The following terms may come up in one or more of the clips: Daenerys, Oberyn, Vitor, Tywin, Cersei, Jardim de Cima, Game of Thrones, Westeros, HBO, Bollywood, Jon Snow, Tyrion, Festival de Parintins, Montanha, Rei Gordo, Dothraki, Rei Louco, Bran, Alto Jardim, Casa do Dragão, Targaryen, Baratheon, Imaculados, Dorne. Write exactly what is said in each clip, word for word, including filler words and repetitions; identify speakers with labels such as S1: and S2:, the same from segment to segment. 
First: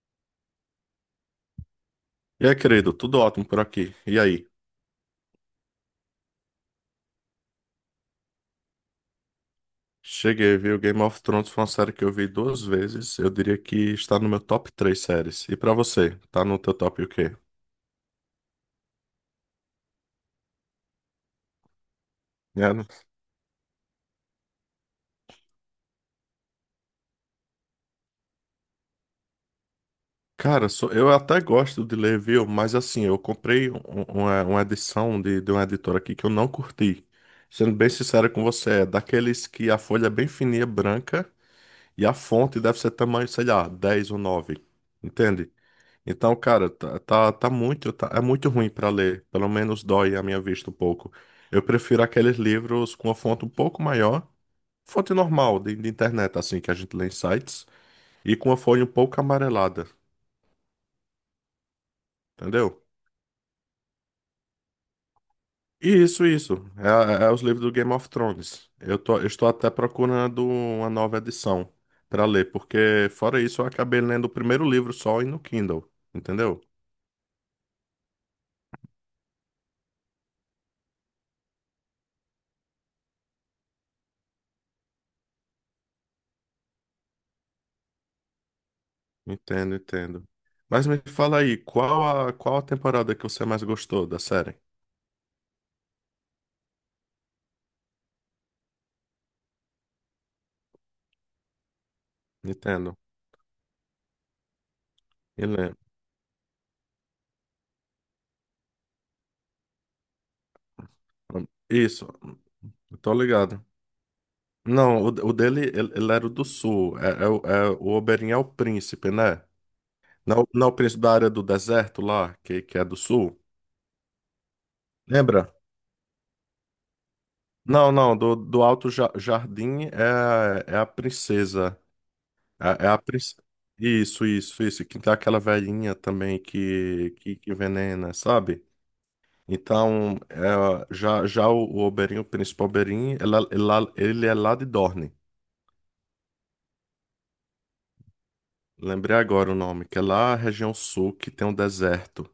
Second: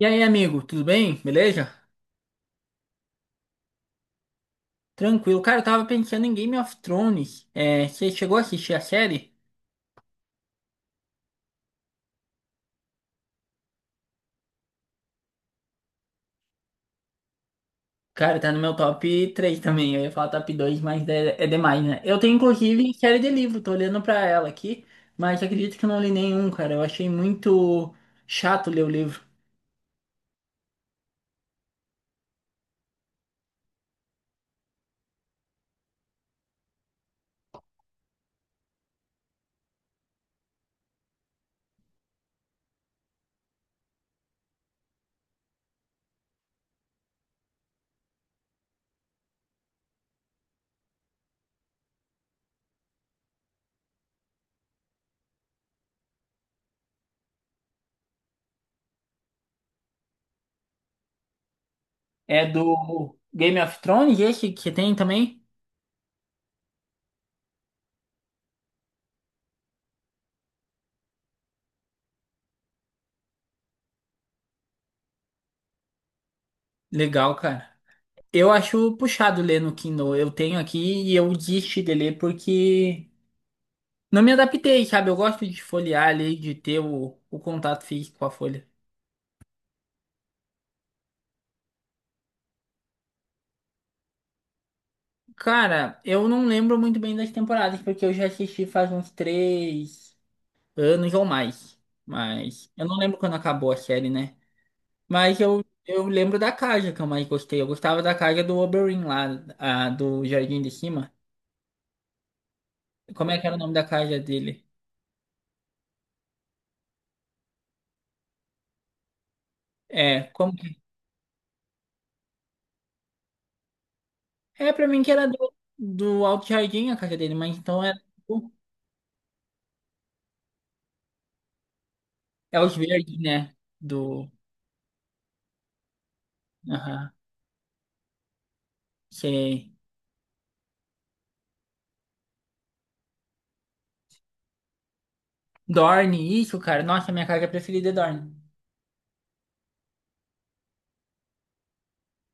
S1: E aí, amigo, tudo bem? Beleza?
S2: E aí, querido, tudo ótimo por aqui. E aí?
S1: Tranquilo. Cara, eu tava pensando em Game of Thrones. É, você chegou a assistir a série?
S2: Cheguei, viu? Game of Thrones foi uma série que eu vi duas vezes. Eu diria que está no meu top três séries. E pra você, tá no teu top o quê?
S1: Cara, tá no meu top três também. Eu ia falar top dois, mas é, é demais, né? Eu tenho,
S2: É, né?
S1: inclusive, série de livro. Tô olhando pra ela aqui. Mas acredito que eu não li nenhum, cara. Eu achei muito chato ler o livro.
S2: Cara, sou- eu até gosto de ler, viu? Mas assim, eu comprei um- um, uma, uma edição de, de uma editora aqui que eu não curti. Sendo bem sincero com você, é daqueles que a folha é bem fininha, branca, e a fonte deve ser tamanho, sei lá, dez ou nove. Entende? Então, cara, tá, tá, tá muito, tá- é muito ruim pra ler. Pelo menos dói a minha vista um pouco. Eu prefiro aqueles livros com a fonte um pouco maior, fonte normal de, de internet, assim, que a gente lê em sites, e com a folha um pouco amarelada,
S1: É
S2: entendeu?
S1: do Game of Thrones, esse que tem também?
S2: E isso, isso. É, é é os livros do Game of Thrones. Eu tô, eu estou até procurando uma nova edição pra ler, porque fora isso eu acabei lendo o primeiro livro só e no Kindle, entendeu?
S1: Legal, cara. Eu acho puxado ler no Kindle. Eu tenho aqui e eu desisti de ler porque não me adaptei, sabe? Eu gosto de folhear ali, de ter o, o contato físico com a folha.
S2: Entendo, entendo. Mas me fala aí, qual a, qual a temporada que você mais gostou da série?
S1: Cara, eu não lembro muito bem das temporadas, porque eu já assisti faz uns três anos ou mais. Mas eu não
S2: Entendo.
S1: lembro quando acabou a série, né? Mas
S2: Ele
S1: eu,
S2: é.
S1: eu lembro da casa que eu mais gostei. Eu gostava da casa do Oberyn lá, a, do Jardim de Cima.
S2: Isso, eu tô
S1: Como é que era o
S2: ligado.
S1: nome da casa dele?
S2: Não, o, o dele, ele, ele era o do sul. É, é, o é o Oberyn é o príncipe, né?
S1: É,
S2: Não,
S1: como
S2: não é o
S1: que...
S2: príncipe da área do deserto lá, que, que é do sul.
S1: É, pra mim que era
S2: Lembra?
S1: do, do Alto Jardim a casa dele, mas então
S2: Não,
S1: era...
S2: não, do,
S1: tipo,
S2: do Alto Ja- Jardim é, é a princesa.
S1: é os
S2: É, é a
S1: verdes,
S2: princesa.
S1: né?
S2: Isso,
S1: Do...
S2: isso, isso. Que tem aquela velhinha também
S1: Aham.
S2: que, que, que envenena, sabe?
S1: Sei.
S2: Então, é, já, já o, o Oberinho, o Príncipe Oberyn, ela- ela- ele é lá de Dorne.
S1: Dorne, isso, cara. Nossa, minha carga preferida é Dorne.
S2: Lembrei agora o nome, que é lá a região sul, que tem um deserto.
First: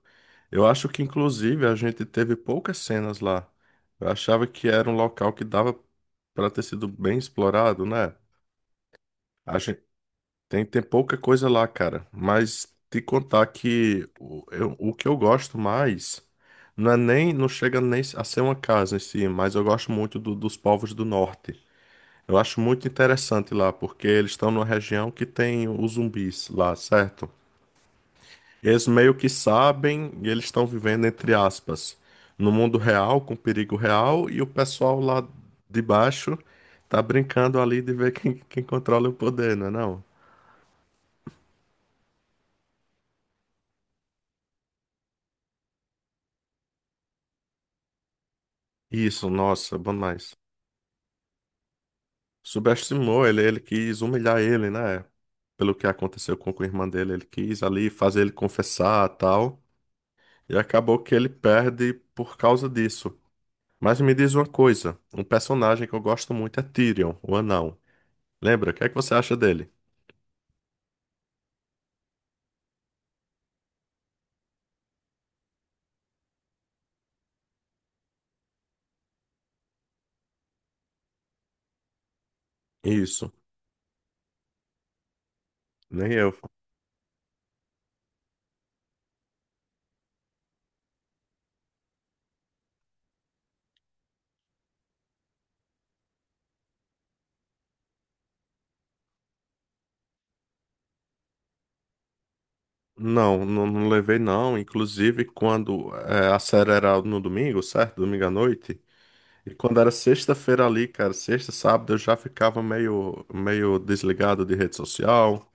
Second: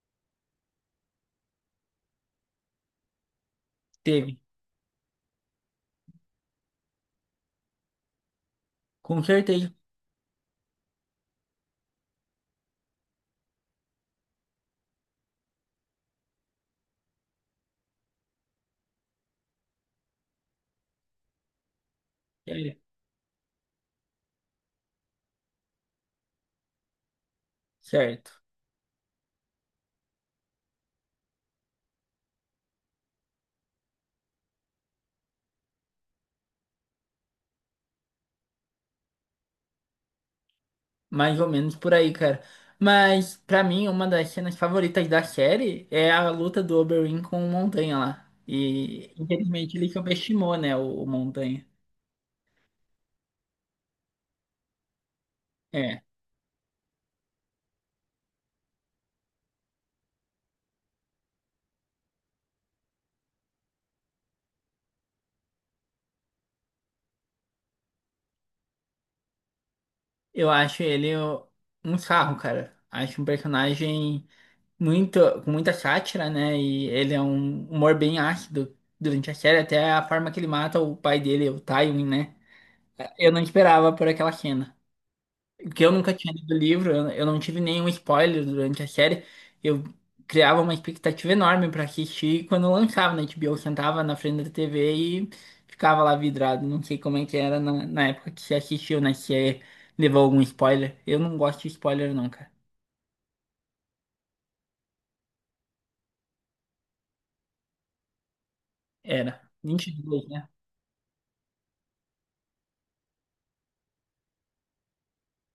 S2: Eu acho que, inclusive, a gente teve poucas cenas lá. Eu
S1: Teve.
S2: achava que era um local que dava para ter sido bem explorado, né?
S1: Com
S2: A
S1: certeza.
S2: gente tem, tem pouca coisa lá, cara. Mas te contar que o, eu- o que eu gosto mais não é nem, não chega nem a ser uma casa em si, mas eu gosto muito do- dos povos do norte. Eu acho
S1: Sério.
S2: muito interessante lá, porque eles estão numa região que tem os zumbis lá, certo?
S1: Certo.
S2: Eles meio que sabem e eles estão vivendo, entre aspas, no mundo real, com perigo real, e o pessoal lá de baixo tá brincando ali de ver quem, quem controla o poder, não é não?
S1: Mais ou menos por aí, cara. Mas, pra mim, uma das cenas favoritas da série é a luta do Oberyn com o Montanha lá. E,
S2: Isso,
S1: infelizmente,
S2: nossa,
S1: ele
S2: bom demais.
S1: subestimou, né, o, o Montanha.
S2: Subestimou ele, ele quis humilhar ele, né? Pelo que
S1: É.
S2: aconteceu com a irmã dele, ele quis ali fazer ele confessar tal, e acabou que ele perde por causa disso. Mas me diz uma coisa, um personagem que eu gosto muito é Tyrion, o anão. Lembra? O que é que você acha dele?
S1: Eu acho ele o- Um sarro, cara. Acho um personagem muito, com muita sátira, né? E ele é um humor bem ácido durante a série, até a forma que ele mata o pai dele, o Tywin, né? Eu
S2: Isso,
S1: não esperava por aquela cena. Porque eu
S2: nem
S1: nunca tinha
S2: eu.
S1: lido o livro, eu eu não tive nenhum spoiler durante a série. Eu criava uma expectativa enorme pra assistir e quando lançava na H B O, eu sentava na frente da T V e ficava lá vidrado. Não sei como é que era na, na época que você assistiu, né? Se é- Levou algum spoiler. Eu não gosto de spoiler, não, cara.
S2: Não, não, não levei não. Inclusive, quando é, a série era no domingo, certo? Domingo à noite.
S1: Era.
S2: E quando era
S1: vinte e dois, né?
S2: sexta-feira ali, cara, sexta, sábado, eu já ficava meio, meio desligado de rede social,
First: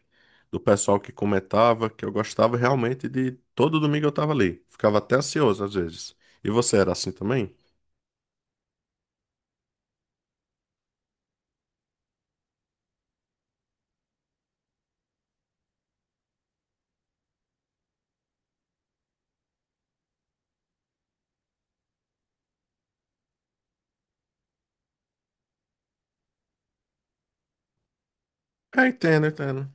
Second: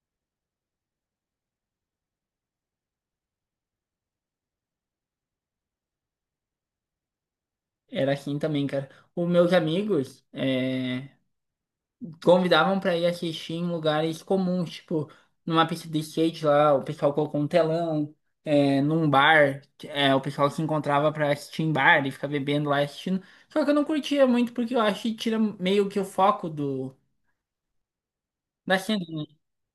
S2: do pessoal que comentava, que eu gostava realmente de. Todo domingo eu tava ali. Ficava até ansioso às vezes. E você era assim também?
S1: Era assim também, cara. Os meus amigos, é, convidavam pra ir assistir em lugares comuns, tipo numa pista de skate lá, o pessoal colocou um telão, é, num bar, é, o pessoal se encontrava pra assistir em bar e ficar bebendo lá e assistindo. Só que eu não curtia muito porque eu acho que tira meio que o foco do da
S2: É,
S1: cena,
S2: entendo,
S1: né?
S2: entendo.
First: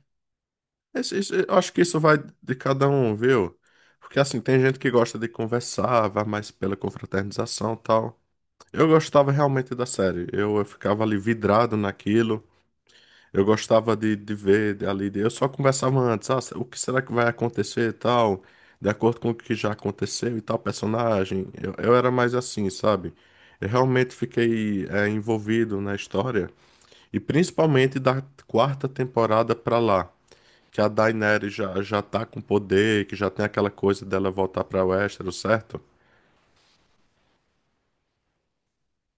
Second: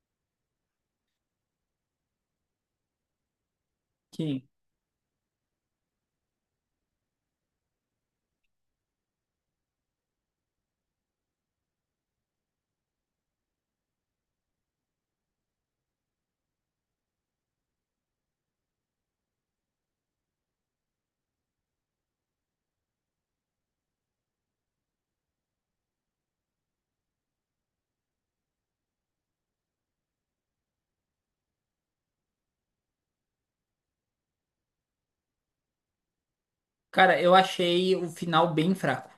S2: Esse- esse- eu acho que isso vai de cada um, viu? Porque assim,
S1: Que,
S2: tem gente que gosta de conversar, vai mais pela confraternização e tal. Eu gostava realmente da série. Eu, eu ficava ali vidrado naquilo. Eu gostava de, de ver de- ali. de- eu só conversava antes, ah, o que será que vai acontecer e tal, de acordo com o que já aconteceu e tal, personagem. Eu, eu era mais assim, sabe? Eu realmente fiquei eh, envolvido na história. E principalmente da quarta temporada pra lá. Que a Daenerys já, já tá com poder, que já tem aquela coisa dela voltar pra Westeros, certo?
S1: cara, eu achei o final bem fraco.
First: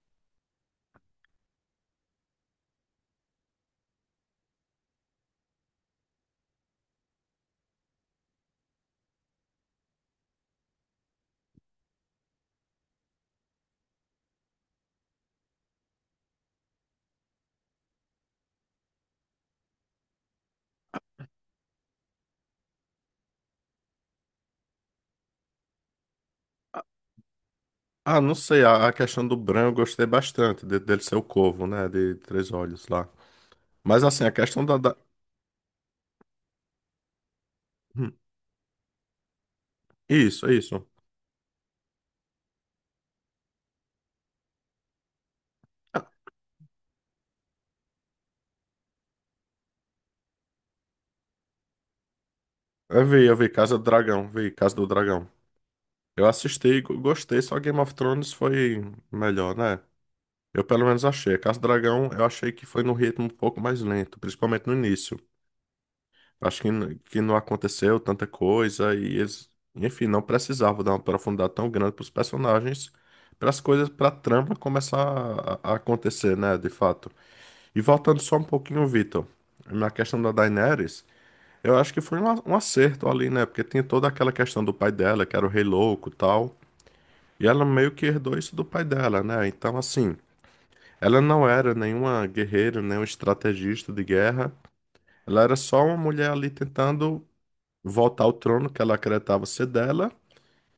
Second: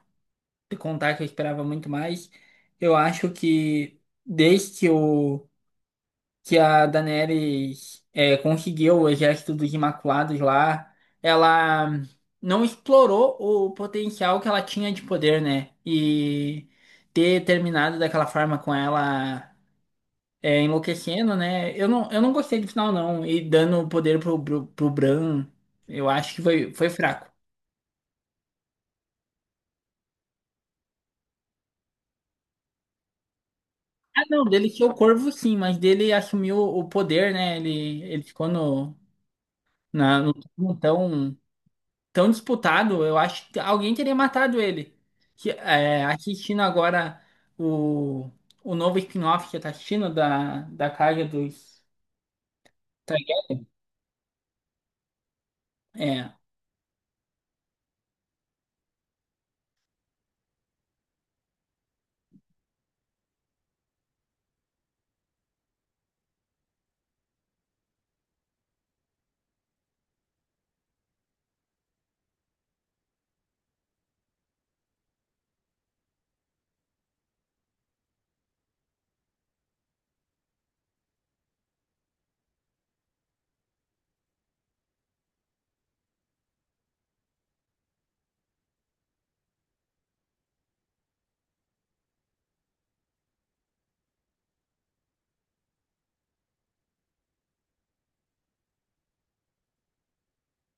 S1: De contar que eu esperava muito mais, eu acho que desde que o que a Daenerys é, conseguiu o exército dos Imaculados lá, ela não explorou o potencial que ela tinha de poder, né? E ter terminado daquela forma com ela é, enlouquecendo, né? Eu não, eu não gostei do final, não. E dando o poder pro, pro, pro Bran, eu acho que foi, foi fraco.
S2: Ah, não sei, a, a questão do Bran eu gostei bastante, de- dele ser o corvo, né, de três olhos lá. Mas
S1: Ah,
S2: assim, a
S1: não,
S2: questão
S1: dele
S2: da...
S1: ser o
S2: da...
S1: corvo, sim, mas dele assumiu o poder, né? Ele,
S2: Hum.
S1: ele ficou no, na, no
S2: Isso,
S1: trono,
S2: isso.
S1: então tão disputado, eu acho que alguém teria matado ele. Que, é,
S2: Ah.
S1: assistindo agora o, o novo spin-off que tá assistindo da, da Casa dos
S2: Eu vi, eu vi Casa do Dragão, vi Casa do Dragão. Eu
S1: Targaryen.
S2: assisti, e go- gostei, só Game of Thrones foi melhor, né? Eu pelo menos achei. Casa do Dragão eu achei que foi num ritmo um pouco mais lento, principalmente no início. Acho que, n- que não aconteceu tanta coisa e eles, enfim, não precisavam dar uma profundidade tão grande para os personagens, para as coisas, para a trama começar a, a acontecer, né, de fato. E voltando só um pouquinho, Vitor, na questão da Daenerys, eu acho que foi um, a- um acerto ali, né, porque tem toda aquela questão do pai dela, que era o Rei Louco e tal, e ela meio que herdou isso do pai dela, né, então assim, ela não era nenhuma guerreira, nenhuma estrategista de guerra, ela era só uma mulher ali tentando voltar ao trono que ela acreditava ser dela.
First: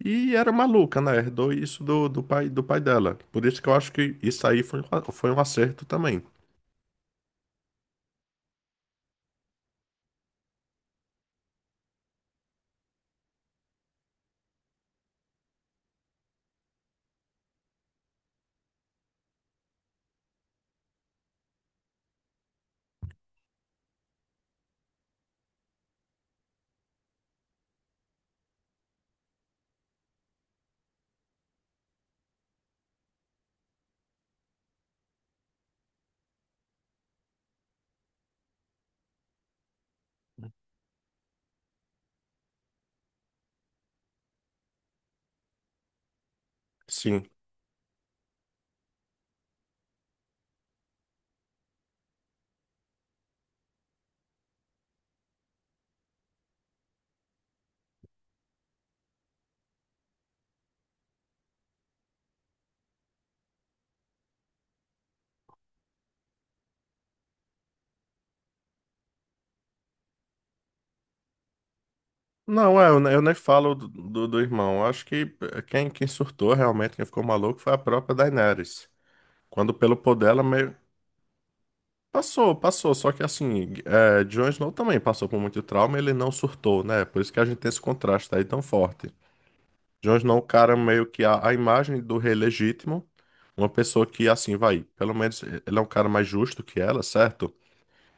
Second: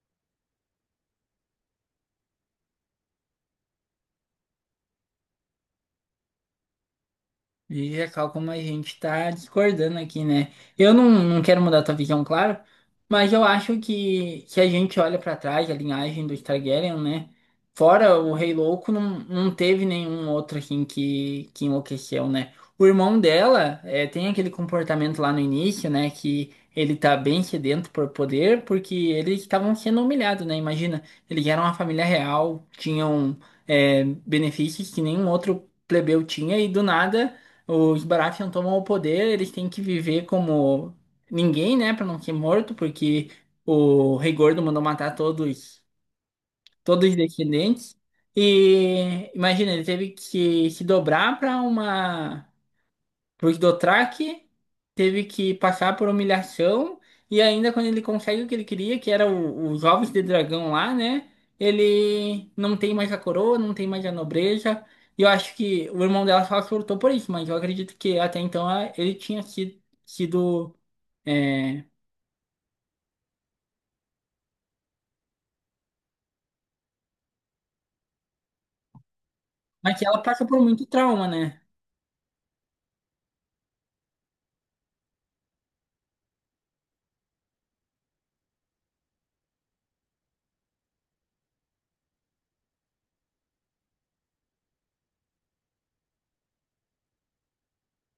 S2: E era maluca, né? Herdou isso do, do pai, do pai dela. Por isso que eu acho que isso aí foi, um a- foi um acerto também.
S1: Veja cá como a gente tá discordando aqui, né? Eu não, não quero mudar tua visão, claro, mas eu acho que se a gente olha pra trás, a linhagem do Targaryen, né? Fora o Rei Louco, não, não teve nenhum outro assim que, que enlouqueceu, né? O irmão dela é, tem aquele comportamento lá no início, né? Que ele tá bem sedento por poder, porque eles estavam sendo humilhados, né? Imagina, eles eram uma família real, tinham é, benefícios que nenhum outro plebeu tinha, e do nada. Os Baratheon tomam o poder, eles têm que viver como ninguém, né, pra não ser morto, porque o Rei Gordo mandou matar todos, todos os
S2: Sim.
S1: descendentes. E imagina, ele teve que se dobrar pra uma porque Dothraki teve que passar por humilhação e ainda quando ele consegue o que ele queria, que era o- os ovos de dragão lá, né? Ele não tem mais a coroa, não tem mais a nobreza. E eu acho que o irmão dela só surtou por isso, mas eu acredito que até então a- ele tinha sido, sido é...
S2: Não, é, eu, ne- eu nem falo do, do, do irmão. Eu acho que eh, quem, quem surtou realmente, quem ficou maluco, foi a própria Daenerys. Quando pelo
S1: Mas ela
S2: poder ela
S1: passa por
S2: meio.
S1: muito trauma, né?
S2: Passou, passou. Só que assim, é, Jon Snow também passou por muito trauma, ele não surtou, né? Por isso que a gente tem esse contraste aí tão forte. Jones não, é um cara meio que a, a imagem do rei legítimo, uma pessoa que assim vai, pelo menos ele é um cara mais justo que ela, certo?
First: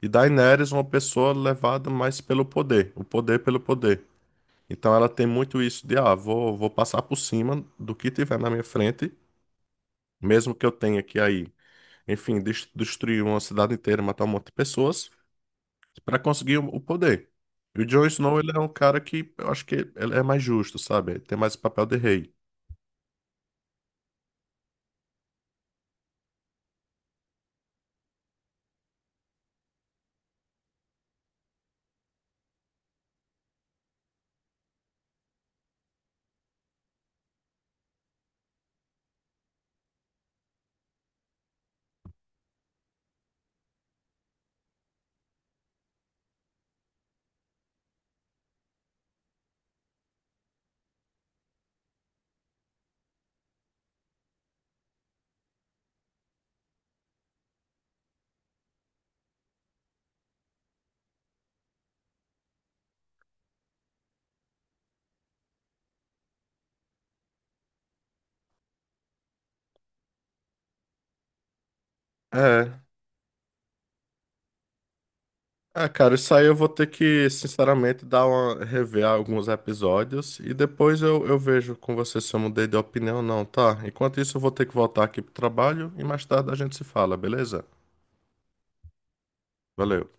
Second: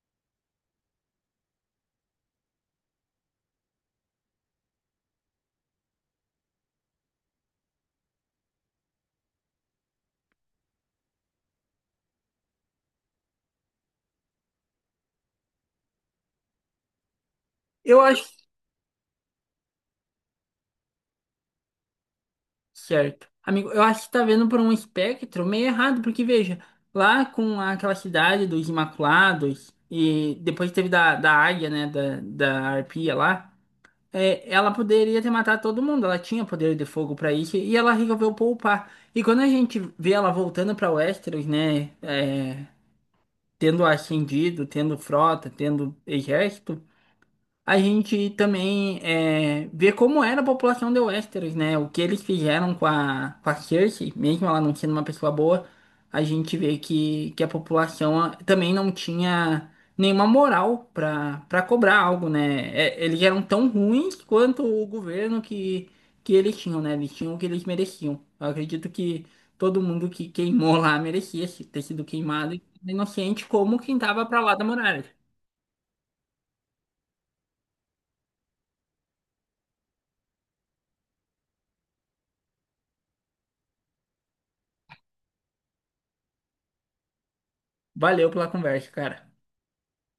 S2: E Daenerys, é uma pessoa levada mais pelo poder, o poder pelo poder. Então ela tem muito isso de, ah, vou, vou passar por cima do que tiver na minha frente, mesmo que eu tenha que aí, enfim, des- destruir uma cidade inteira, matar um monte de pessoas, para conseguir o, o poder. E o Jon Snow, ele é um cara que eu acho que ele é mais justo, sabe? Ele tem mais papel de rei.
S1: Certo. Amigo, eu acho que tá vendo por um espectro meio errado, porque veja, lá com aquela cidade dos Imaculados, e depois teve da, da águia, né, da, da arpia lá, é, ela poderia ter matado todo mundo, ela tinha poder de fogo pra isso, e ela resolveu poupar. E quando a gente vê ela voltando pra Westeros, né, é, tendo ascendido, tendo frota, tendo exército a gente também é, vê como era a população de Westeros, né? O que eles fizeram com a, com a Cersei, mesmo ela não sendo uma pessoa boa, a gente vê que, que a população ah, também não tinha nenhuma moral para para cobrar algo, né? É, eles eram tão ruins quanto o governo que, que eles tinham, né? Eles tinham o que eles mereciam. Eu acredito que todo mundo que queimou lá merecia ter sido queimado e
S2: É.
S1: inocente como quem tava pra lá da muralha.
S2: Ah, cara, isso aí eu vou ter que, sinceramente, dar uma, rever alguns episódios e depois eu, eu vejo com você se eu mudei de opinião ou não, tá? Enquanto isso, eu vou ter que voltar aqui pro trabalho e mais tarde a gente se fala, beleza?
S1: Valeu pela conversa, cara.
S2: Valeu.